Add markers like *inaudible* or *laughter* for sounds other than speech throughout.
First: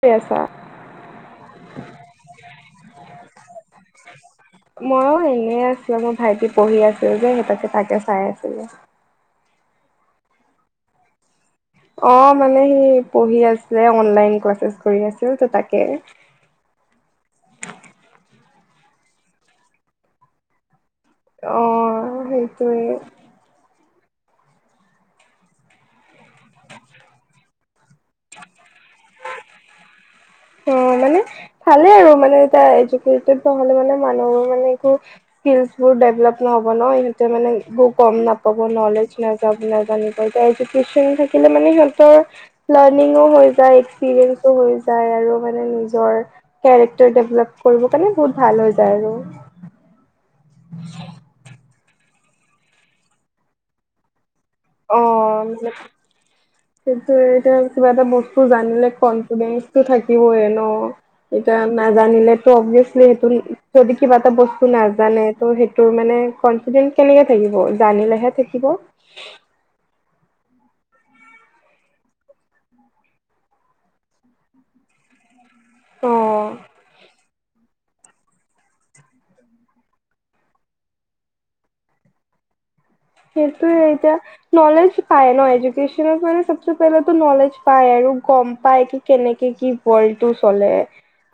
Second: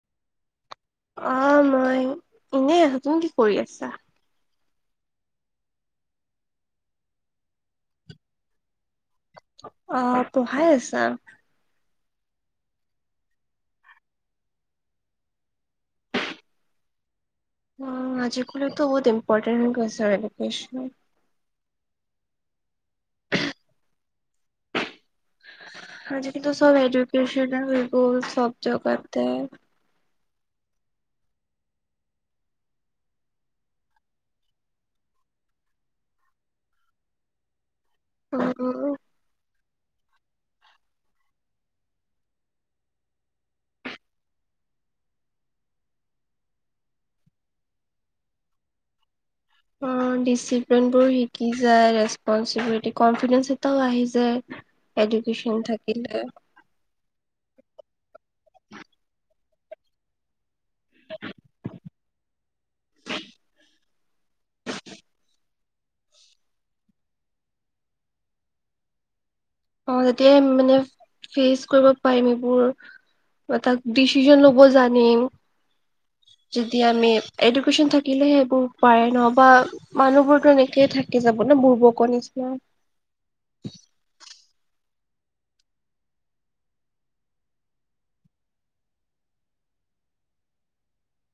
কি কৰি আছা? অ মই এনে। তুমি কি কৰি আছা? মইয়ো এনে আছো আমাৰ ভাইটি পঢ়ি আছে যে সহঁত তাকে চাই আছিলো। অ পঢ়াই আছা? অ মানে সি পঢ়ি আছিলে অনলাইন ক্লাছেছ কৰি আছিল ত' তাকে *inaudible* অ আজিকালিটো বহুত ইম্পৰ্টেট হৈ গৈছে আৰু এডুকেচন। অঁ সেইটোৱে। আজি কিন্ত চব এডুকেচনে হৈ গ'ল চব জেগাতে। অঁ মানে ভালেই আৰু মানে এতিয়া এডুকেটেড নহলে মানে মানুহৰ মানে একো স্কিলছ বোৰ ডেভেলপ নহ'ব ন, ইহঁতে মানে এইবোৰ কম নাপাব উম, নলেজ নাযাব নাজানিব। এতিয়া এডুকেচন থাকিলে মানে সিহঁতৰ লাৰ্নিংও হৈ যায়, এক্সপিৰিয়েঞ্চও হৈ যায় আৰু। মানে নিজৰ কেৰেক্টাৰ ডেভলপ কৰিব কাৰণে বহুত ভাল হৈ যায় আৰু। অ ডিচিপ্লিন বোৰ শিকি যায়, ৰেছপন্সিবিলিটি, কন্ফিডেন্স এটাও আহি যায়,। অ এডুকেচন মতলব থাকিলে। কিন্তু এতিয়া কিবা এটা বস্তু জানিলে কনফিডেন্ঞ্চটো থাকিবইে ন? এতিয়া নাজানিলে তো অভিয়াচলি সেইটো যদি কিবা এটা বস্তু নাজানে ত' সেই তোৰ মানে কনফিডেন্ট কেনেকে থাকিব জানিলেহে থাকিব। অ যেতিয়াই মানে ফেচ কৰিব পাৰিম এইবোৰ বা তাক ডিচিশন ল'ব জানিম অ যদি আমি এডুকেচন থা থাকিলেহ সেইবোৰ পাৰে ন বা মানুহবোৰতো এনেকয়ে থাকি যাব ন বোৰবকৰ নিচিনা। সেইটোয়ে এতিয়া নলেজ পায় ন এডুকেচনত মানে চবচে পেহেলে ত' নলেজ পায় আৰু গম পায় কি কেনেকে কি ৱৰ্ল্ডটোত চলে।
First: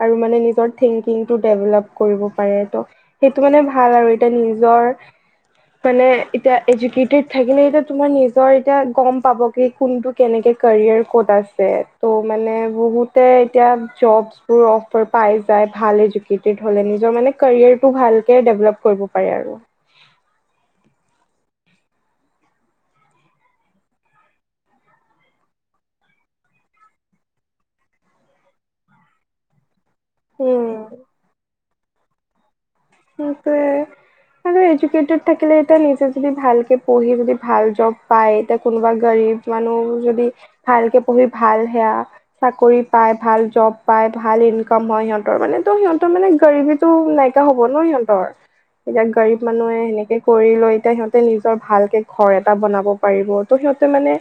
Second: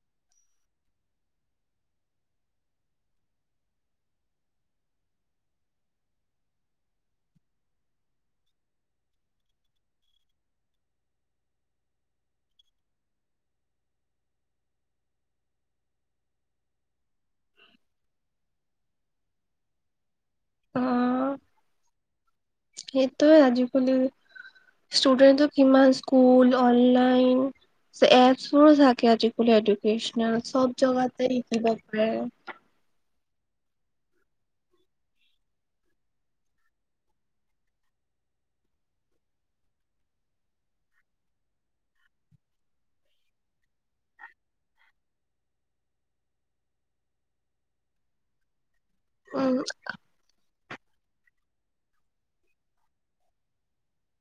আৰু মানে নিজৰ থিংকিং টো ডেভেলপ কৰিব পাৰে ত', সেইটো মানে ভাল আৰু এতিয়া নিজৰ মানে এতিয়া এডুকেটেড থাকিলে এতিয়া তোমাৰ নিজৰ এতিয়া গম পাব কি কোনটো কেনেকে কেৰিয়াৰ ক'ত পাইছে। ত' মানে, বহুতে এতিয়া জববোৰ অফাৰ পাই যায় ভাল এজুকে ইস্পিত হ'লে নিজৰ মানে কেৰিয়াৰটো ভালকে ডেভলপ্‌ কৰিব পাৰে আৰু। সেইটো আজি বুলি ষ্টুডেণ্টটো কিমান স্কুল, অনলাইন এপছবোৰ থাকে আজি-কালি এডু কৃষ্ণ চব উম। জেগাতে শিকিব পাৰে। তাকে। আৰে ইডুকেটেত থাকিলে, এতিয়া নিজে যদি ভালকে পঢ়ি-বুজি ভাল জব্‌ পায়। তাটে কোনোবা গা ইদ মানুহ যদি ভালকে পঢ়ি ভাল সেৱা, চাকৰি পায়, ভাল জব পায়। ভাল ইনকম হ'য় সিহঁতৰ। মানে, ত' সিহঁতৰ মানে গৰিবীটো নাই কিয়া হ'ব্‌ হ'ব ন' সিহঁতৰ। এতিয়াক গৰিব উম মানুহে সেনেকে কৰি লৈ পে টে সিহঁতে নিজৰ ভালকে ঘৰ এটা বনাব পাৰিব। ত' সিহঁতে মানে,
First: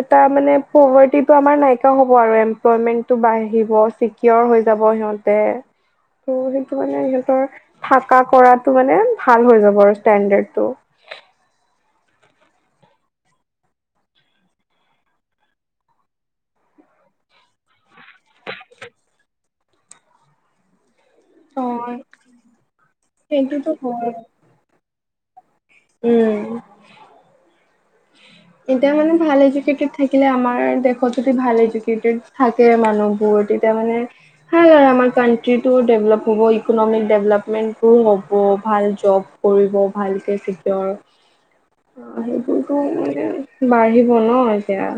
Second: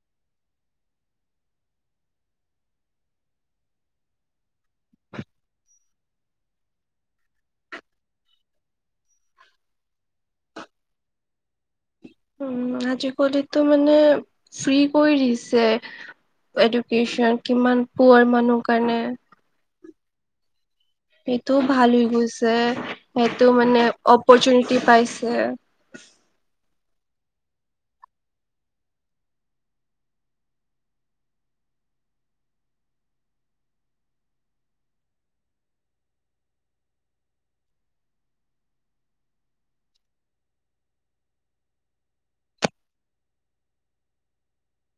এটা মানে প্ৰৰ্ভাত্‌ তিটো আমাৰ নাইকিয়া হ'ব আৰু এমপ্লয়মেণ্টটো বাঢ়িব, চিক্ৰীয়ৰ হৈ যাব সিহঁতে। টো সেইটো মানে সিহঁতৰ থাকা কৰাটো মানে, ভাল হৈ যাব আৰু। ষ্টেণ্ডৰ্ডাতটো উম, আজি-কালিটো মানে, ফ্ৰী কৰি দিছে। এডুকেশ্যন কিমান পোৱাৰ মানুহ কাৰণে? সেইটোও ভাল অ', হৈ গৈছে। সেইটো সেইটোতো মানে, হয়। অপৰচুনিটি পাইছে। উম। এতিয়া মানে ভাল এডুকেটেড থাকিলে আমাৰ, দেশত যদি ভাল এডুকেটেড থাকে। মানুহবোৰ তেতিয়া মানে ভাল আৰু কাউণ্ট্ৰিটো ডেভলপ হ'ব, ইকনমিক ডেভলেপমেণ্টোও হ'ব, ভাল জব কৰিব। ভালকে চিক্ৰিয়ৰ অ সেইবোৰটো বাঢ়িব ন' এতিয়া?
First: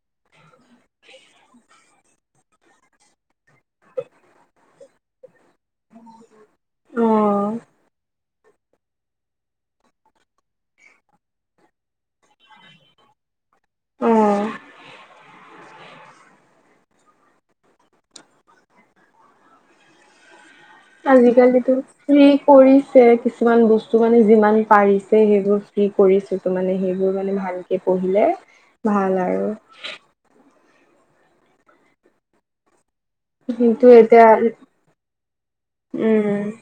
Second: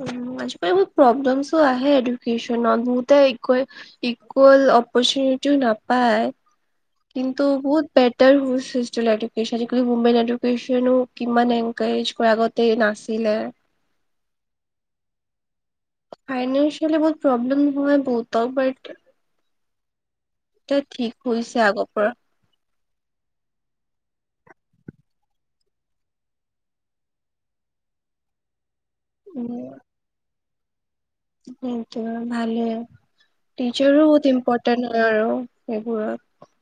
ওঁ, আজি কালিটো প্ৰব্লেমছো আহে এডুকেশ্যনত বহুতে ইকুৱে- ইকুৱেল অপৰচুনিটি টো নাপায়। কিন্তু অ'। বহুত বেট্‌ ঢেৰ হোষ্ট হোষ্টেলে, এডুকেশ্যন গ্ৰূপ, মোমবাই এডুকেশ্যনেও কিমান এনকাৰেজ কৰে। আগতে নাছিল। *unintelligible* লে অ'। ফাইনেন্সিয়ালি বহুত প্ৰব্লেম হ'য় বহুত বাট এতিয়া ঠিক হৈছে আজি-কালিটো আগৰ পৰা। ফ্ৰী কৰি ছে, কিছুমান বস্তু মানে যিমান পাৰিছে সেইবোৰ ফ্ৰী কৰিছে। তো মানে সেইবোৰ মানে ভালকে পঢ়িলে ভাল আৰু। উম, সেইটোৱে ভালে কিন্তু টিচাৰও এতিয়া বহুত ইম্পৰ্টেণ্ট আৰু উম সেইবোৰত।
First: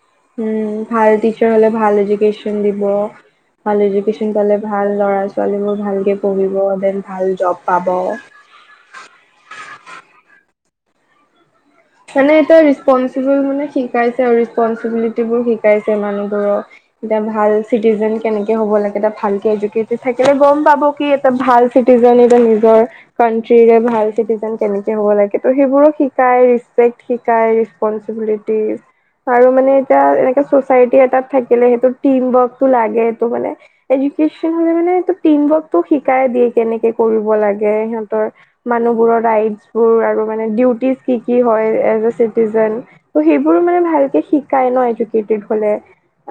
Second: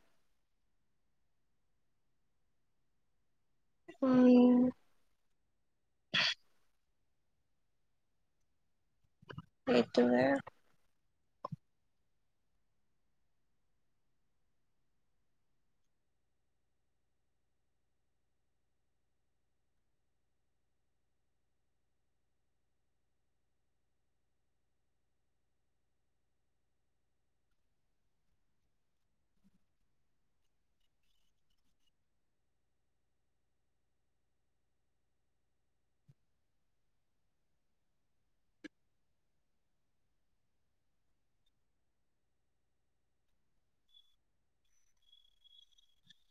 উম, ভাল টিচাৰ হ'লে ভাল এডুকেশ্যন দিব। ভাল এডুকেশ্যন পালে উম, ভাল। ল'ৰা-ছোৱালীবোৰ ভালকে পঢ়িব। যেন ভাল জব পাব। সেইটোৱে। হেনে এটা ৰেচপন্‌চিবল, মানে শিকাইছে আৰু ৰেচপন্‌চিবিলিটিবোৰ শিকাইছে মানুহবোৰক। এটা ভাল চিটিজেন কেনেকে হব লাগে? এটা ভালকে এডুকেটেট থাকিলে গম পাব কি এটা ভাল চি জন, নিজৰ নিজৰ কাউণ্ট্ৰিৰে ভাল চিটিজেন কেনেকে হ'ব লাগে ত' সেইবোৰো শিকাই। প্ৰেইদ শিকায়, ৰেছপণ্টচিবিলিটি আৰু মানে এতিয়া এনেকে চ'ছাইটি এটাত থাকিলে সেইটো টিমৱৰ্কটো লাগে। সেইটো মানে, সেই নেছন হ'লে মানেটো টিমৱৰ্কটো শিকাই দিয়ে কেনেকে কৰিব লাগে সিহঁতৰ মানুহবোৰ প্ৰডাইড বোৰ আৰু মানে, ডিউটিচ কি কি হ'য়, এজ এ চিটিজেন ত' সেইবোৰো মানে ভালকে শিকাই ন' এডুকেটেড হ'লে।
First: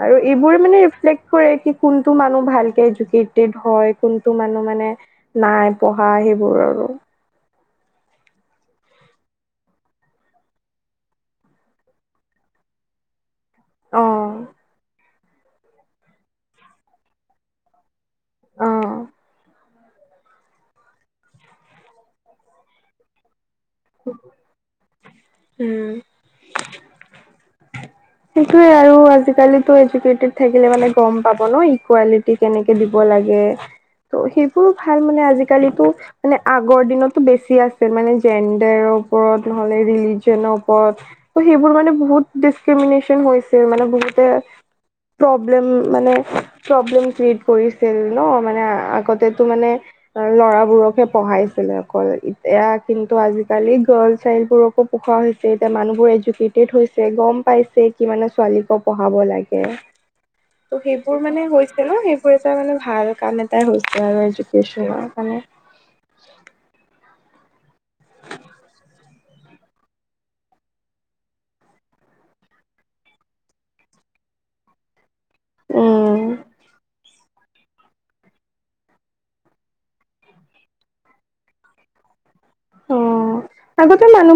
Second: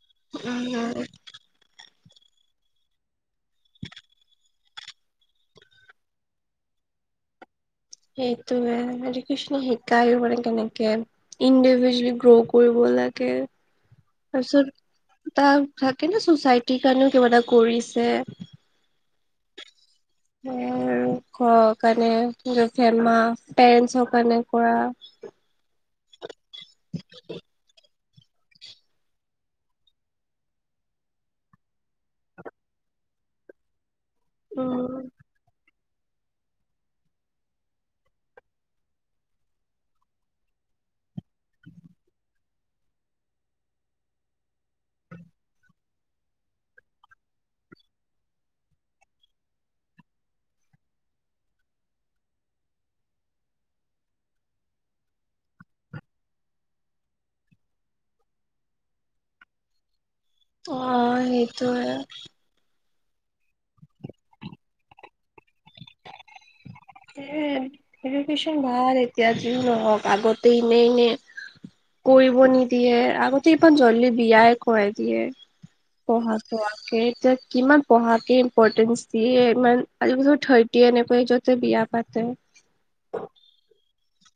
আৰু এইবোৰে মানে উম। ৰিফ্লেক্ট কৰে কি কোনটো মানুহ ভালকে এডুকেটেড হ'য়। কোনটো মানুহ মানে, নাই পঢ়া সেইবোৰ আৰু। *unintelligible* সেইটোৱে। এডুকেশ্যনে শিকাইও মানে, কেনেকে ইণ্ডিভিজুৱেল গ্ৰ' কৰিব লাগে। অ তাৰপিছত তাৰ থাকে ন চচাইটিৰ কাৰণেও কিবা এটা কৰিছে। অহ। সেয়াই আৰু ঘৰ কাৰণে *unintelligible* মা পেৰেন্টছৰ কাৰণে কৰা। উম। সেইটোয়ে আৰু আজি কালি এজুকেটেড থাকিলে মানে গম পাব ন ইকুৱালিটি কেনেকে দিব লাগে। লাগে ত সেইবোৰ উম, ভাল মানে আজিকালিতো মানে আগৰ দিনতটো বেছি আছিল মানে জেণ্ডাৰৰ ওপৰত নহ'লে ৰিলিজনৰ ওপৰত। ত সেইবোৰ মানে বহুত ডিচক্ৰিমিনেচন হৈছে মানে বহুতে। প্ৰব্লেম মানে প্ৰব্লেম ক্ৰিয়েট কৰিছিল ন মানে আগতেতো মানে। ল'ৰাবোৰকহে পঢ়াইছিলে অকল এতিয়া কিন্তু আজিকালি গাৰ্ল চাইলবোৰকো। পোখোৰা হৈছে এতিয়া মানুহবোৰ এডুকেটেড হৈছে গম। পাইছে কিমানে ছোৱালীকো পঢ়াব লাগে। ত অ' সেইবোৰ মানে হৈছে সেইটোৱে ন সেইবোৰ এটা মানে ভাল। কাৰণে তাৰ হৈছে আৰু এজোকেশ্যনৰ কাৰণে এ এডুকেশ্যন ভাল এতিয়া যি নহওক আগতেই মেই নে কৰিব নিদিয়ে আগতে ইমান জল্দি বিয়াই কৰাই দিয়ে। উম পঢ়া কোৱাকে এতিয়া। কিমান পঢ়াকে ইম্পৰ্টেঞ্চ দিয়ে ইমান আজি বছ থাৰ্টি এনেকুৱাতে বিয়া পাতে।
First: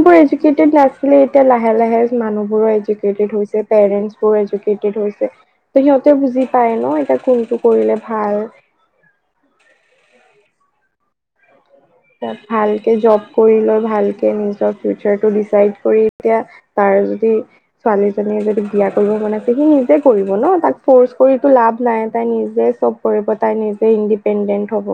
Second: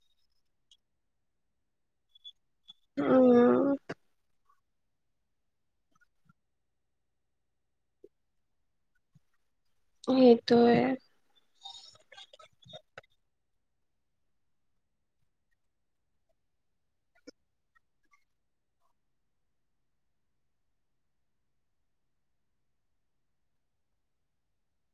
মোৰ এজুকেটেড নাছিলে এতিয়া লাহে লাহে মানুহবোৰো এজুকেটেড হৈছে উম পেৰেণ্ট বোৰ এজু কেটেত হৈছে সিহঁতেও বুজি পায় ন এতিয়া কোনটো কৰিলে ভাল। উ *unintelligible* সেইটোৱে ভালকে জব কৰি লৈ ভালকে নিজৰ ফিউচাৰটো ডিচাইড কৰি এতিয়া তাৰ আৰু যদি ছোৱালী এজনী যদি বিয়া কৰিব মন আছে সি নিজে কৰিব ন তাক ফজ কৰি লাভ নাই। তাই তাই নিজে চব কৰিব তাই নিজে ইণ্ডিপেণ্ডেণ্ট হ'ব।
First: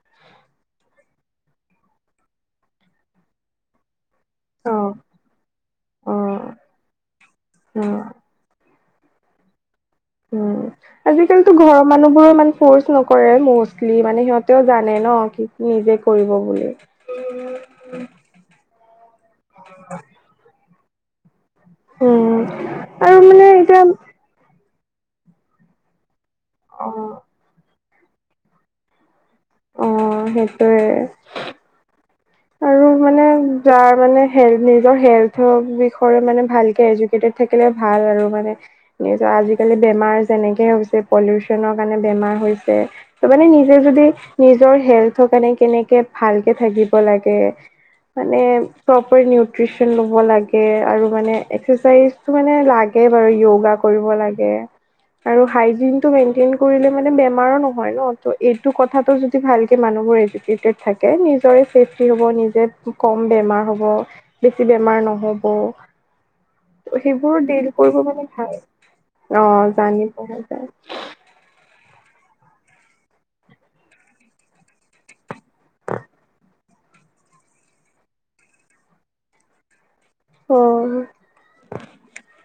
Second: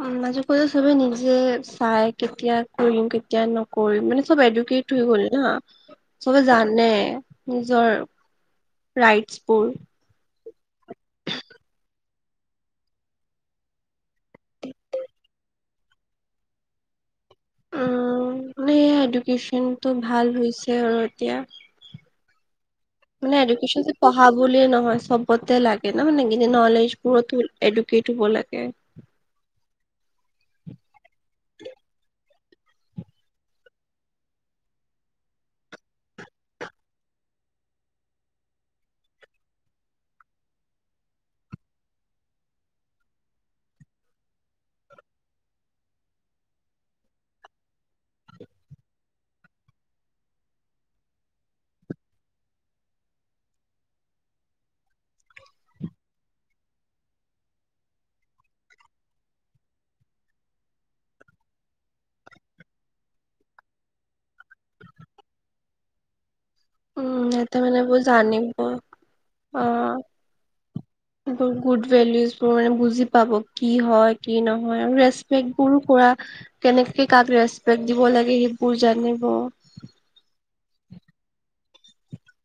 উ মাজে কৈয়ে চবে নিজে চাই কেতিয়া কৰিম কেতিয়া নকৰিম মানে চব অ'। এডুকেট হৈ গল না চবে অ', জানে নিজৰ অ'। ৰাইটছপুৰ। উম আজিকালিতো ঘৰৰ মানুহ বোৰো ইমান ফৰ্চ নকৰে মষ্টলি মানে সিহঁতেও জানে ন। নিজে কৰিব বুলি। উম মানে এডুকেশ্যন টো ভাল হৈছে আৰু এতিয়া। উম, আৰু মানে এতিয়া এডুকেশ্যন টো পঢ়া বুলিয়ে নহয় চবতে লাগে ন মানে। নলেজ অ', বোৰতো এডুকেট হব লাগে। অ সেইটোয়ে আৰু মানে। যাৰ মানে নিজৰ হেল্থ বিষয় মানে ভালকে এডুকেটেড থাকিলে ভাল আৰু। আৰু মানে নি আজিকালি বেমাৰ যেনেকে হৈছে পলিউচনৰ কাৰণে বেমাৰ হৈছে। মানে নিজে যদি নিজৰ হেল্থৰ কাৰণে কেনেকে ভালকে থাকিব লাগে। মানে পপাৰ নিউটেচন ল'ব লাগে আৰু মানে এক্স ছে ছাইচ তো মানে লাগে একাকেই বাৰু য়োগা কৰিব লাগে। আৰু হাইজিন টো মেনটেন কৰিলে মানে বেমাৰ নহয় ন এইটো কথাটো যদি ভালকে মান চবৰে এডুকেটেড থাকে নিজৰে চেফটি হ'ব নিজে কম বেমাৰ হ'ব বেছি বেমাৰ নহ'ব। ত উম সেইবোৰো সিহঁতে ডিল এইবোৰ কৰিব মানে ভাল। জানিব অ জানি পঢ়া যায়। ভেলুজবোৰ মানে বুজি পাব কি হয় কি নহয় আৰু ৰেস্কপেকবোৰো কৰা কেনেক- কে কাক ৰেস্কপেক দি ব লাগে সেই বোৰ জানিব। *inaudible* অ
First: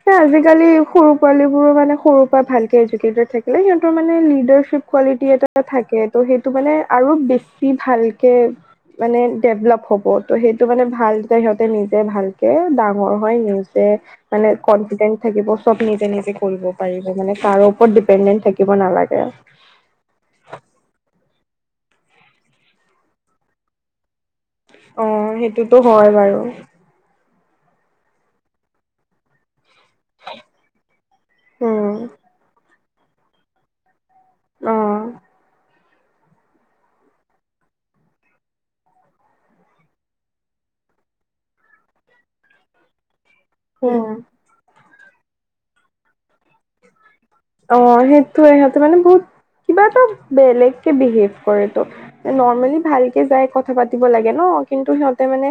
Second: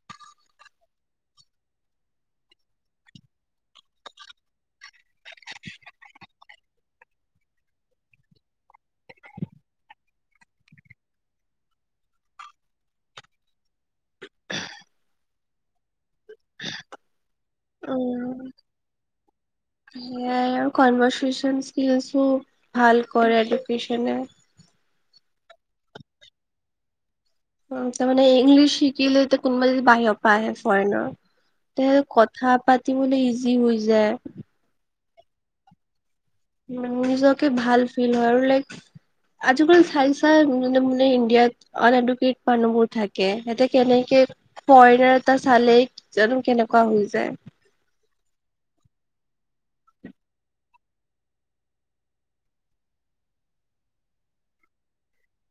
স সেকালি সৰু পোৱালীবোৰো মানে সৰুৰ পৰা ভালকে এডুকেটেড থাকিলে সিহঁতৰ মানে লিডাৰশ্বিপ কোৱালিটি এটা থাকে ত' সেইটো মানে আৰু বেছি ভালকে মানে ডেভলপ হ'ব ত' সেইটো মানে ভাল সিহঁতে নিজে ভাল ডাঙৰ হয় নিজে মানে কনফিডেন্ট থাকিব চব নিজে নিজে কৰিব পাৰিব মানে কাৰো ওপৰত উম ডিপেণ্ডেণ্ট থাকিব নালাগে। সেয়াই আৰু *unintelligible* ভাল কৰে এডুকচনে অ সেইটোতো হয় বাৰু আ তামানে ইংলিছ শিকিল তো কোমল বাহিৰৰ পৰা আহে ফৰেনৰ উম, তে কথা পাতিবলৈ ইজি হৈ যায়। আহ উ নিজকে ভাল ফিল হয় আৰু লাইক আজিকাল চাই চাইনে মো ইণ্ডিয়াত আ এডুকেট মানুহ বোৰ থাকে সিহঁতে উম। কেনেকে ফৰেনাৰ এটা চালে জানো কেনেকুৱা হৈ যায়। অ সেইটো ইহঁতে মানে বহুত কিবা এটা বেলেগ কে বিহেভ কৰে তো নৰ্মেলি ভালকে যাই কথা পাতিব লাগে ন। কিন্তু সিহঁতে মানে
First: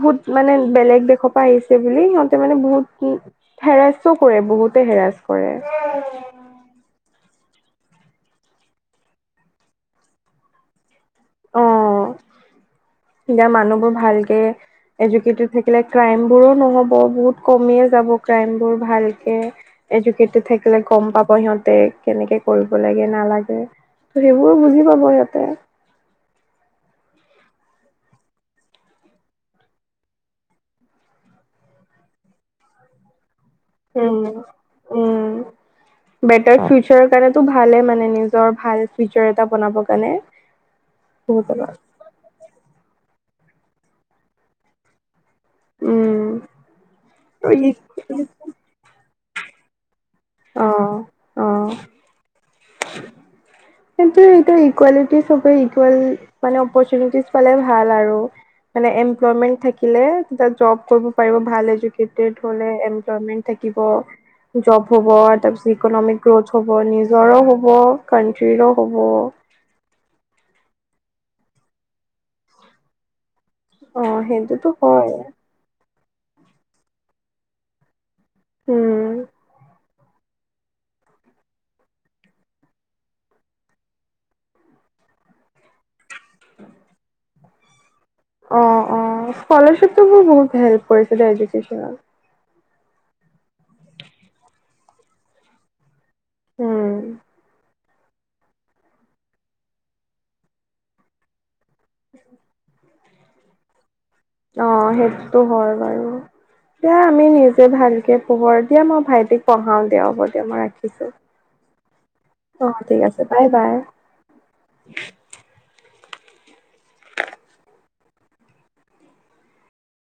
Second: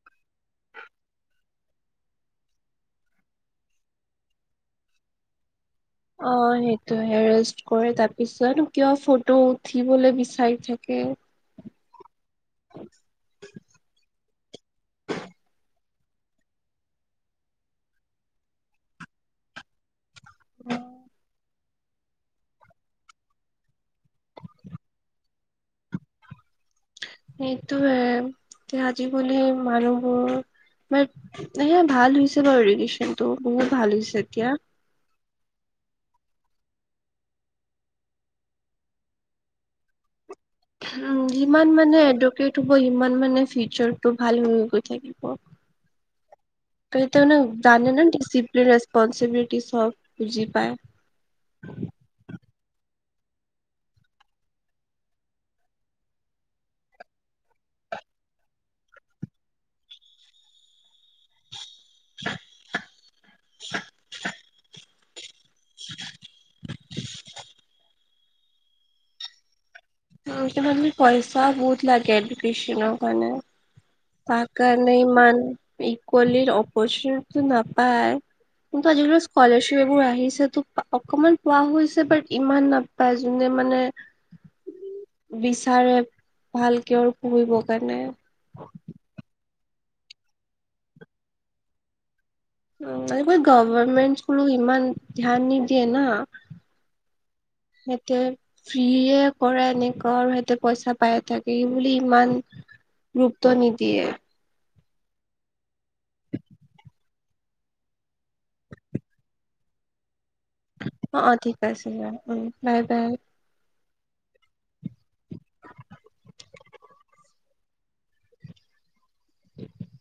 বহুত মানে বেলেগ দেশৰ পৰা আহিছে বুলি সিহঁতে মানে বহুত কি হেৰাচো কৰে বহুতে হেৰাচ কৰে। অ সেইটো হেৰেষ্ট কৰে তাৰ পিছত কিয় ফটো উঠিবলে বিচাৰি থাকে। যা মানুহবোৰ ভালকে এডুকেটেড থাকিলে ক্ৰাইম বোৰো নহ'ব বহুত কমিয়ে যাব ক্ৰাইম বোৰ ভালকে এডু- কেইটেত থাকিলে গম পাব সিহঁত তে কেনেকে কৰিব লাগে নালাগে ত সেইবোৰো বুজি পাব সিহঁতে। এইটোহে আজি বুলি মানুহবোৰ বাট এ ভাল হৈছে বাৰু ইৰিগেশ্যনটো উম উম বেটাৰ ফিউচাৰ কাৰণটো ভালে মা- উ যিমান মানে এডুকেট হব সিমান মানে ফিউচাৰটো ভাল হৈ গৈ থাকিব। উম তই তানো জানে না ডিচিপ্লিন ৰিছপনবিলিটি চব বুজি অ পায়। অ *inaudible* কিন্তু এইটো ইকুৱেলিটি সবে ইকুৱেল মানে অপৰচুনিটিছ পালে ভাল আৰু মানে এমপ্লয়মেন্ থাকিলে দে জব কৰিব পাৰিব ভাল। এডুকেটেট হ'লে এমল্পমেন্ট থাকিব জব হব তাৰপিছত ইকনমিক গ্ৰোথ হ'ব নিজৰো হ'ব কানট্ৰীৰো হ'ব। পইচা বহুত লাগে এডুকেশ্যনৰ কাৰণে অ পাকা সেইটোতো নে হয় ইমান ইকুৱেলিৰ অপৰচটটো নাপায় কিন্তু উম আজিকালি স্কালাৰশিপ এইবোৰ আহে আহিছে তো অকমান পোৱা হৈছে বাট ইমান নাপায় যোনে মানে বিচাৰে ভালকে আৰু পুহিবৰ কাৰণে স্কলাৰশিপটো মোৰ বহুত হেল্প কৰিছিল এডুকেশ্বনত। গভমেন্ট স্কুলো ইমান ধ্যান নিদিয়ে না। উম। সিহঁতে ফ্ৰীয়ে কৰে এনেকুৱা আৰু সেহতে পইচা পায়ে থাক এই বুলি ইমান গুৰুত্ব নিদিয়ে। অঁ সেইটোতো হয় বাৰু। দিয়া আমি নিজে ভালকে খবৰ দিয়া মই ভাইটিক পঢ়াও গে অলপ। মই ৰাখিছো, অ অ ঠিক আছে দিয়া উম অ বাই ঠিক আছে বাই বাই। *inaudible* *inaudible*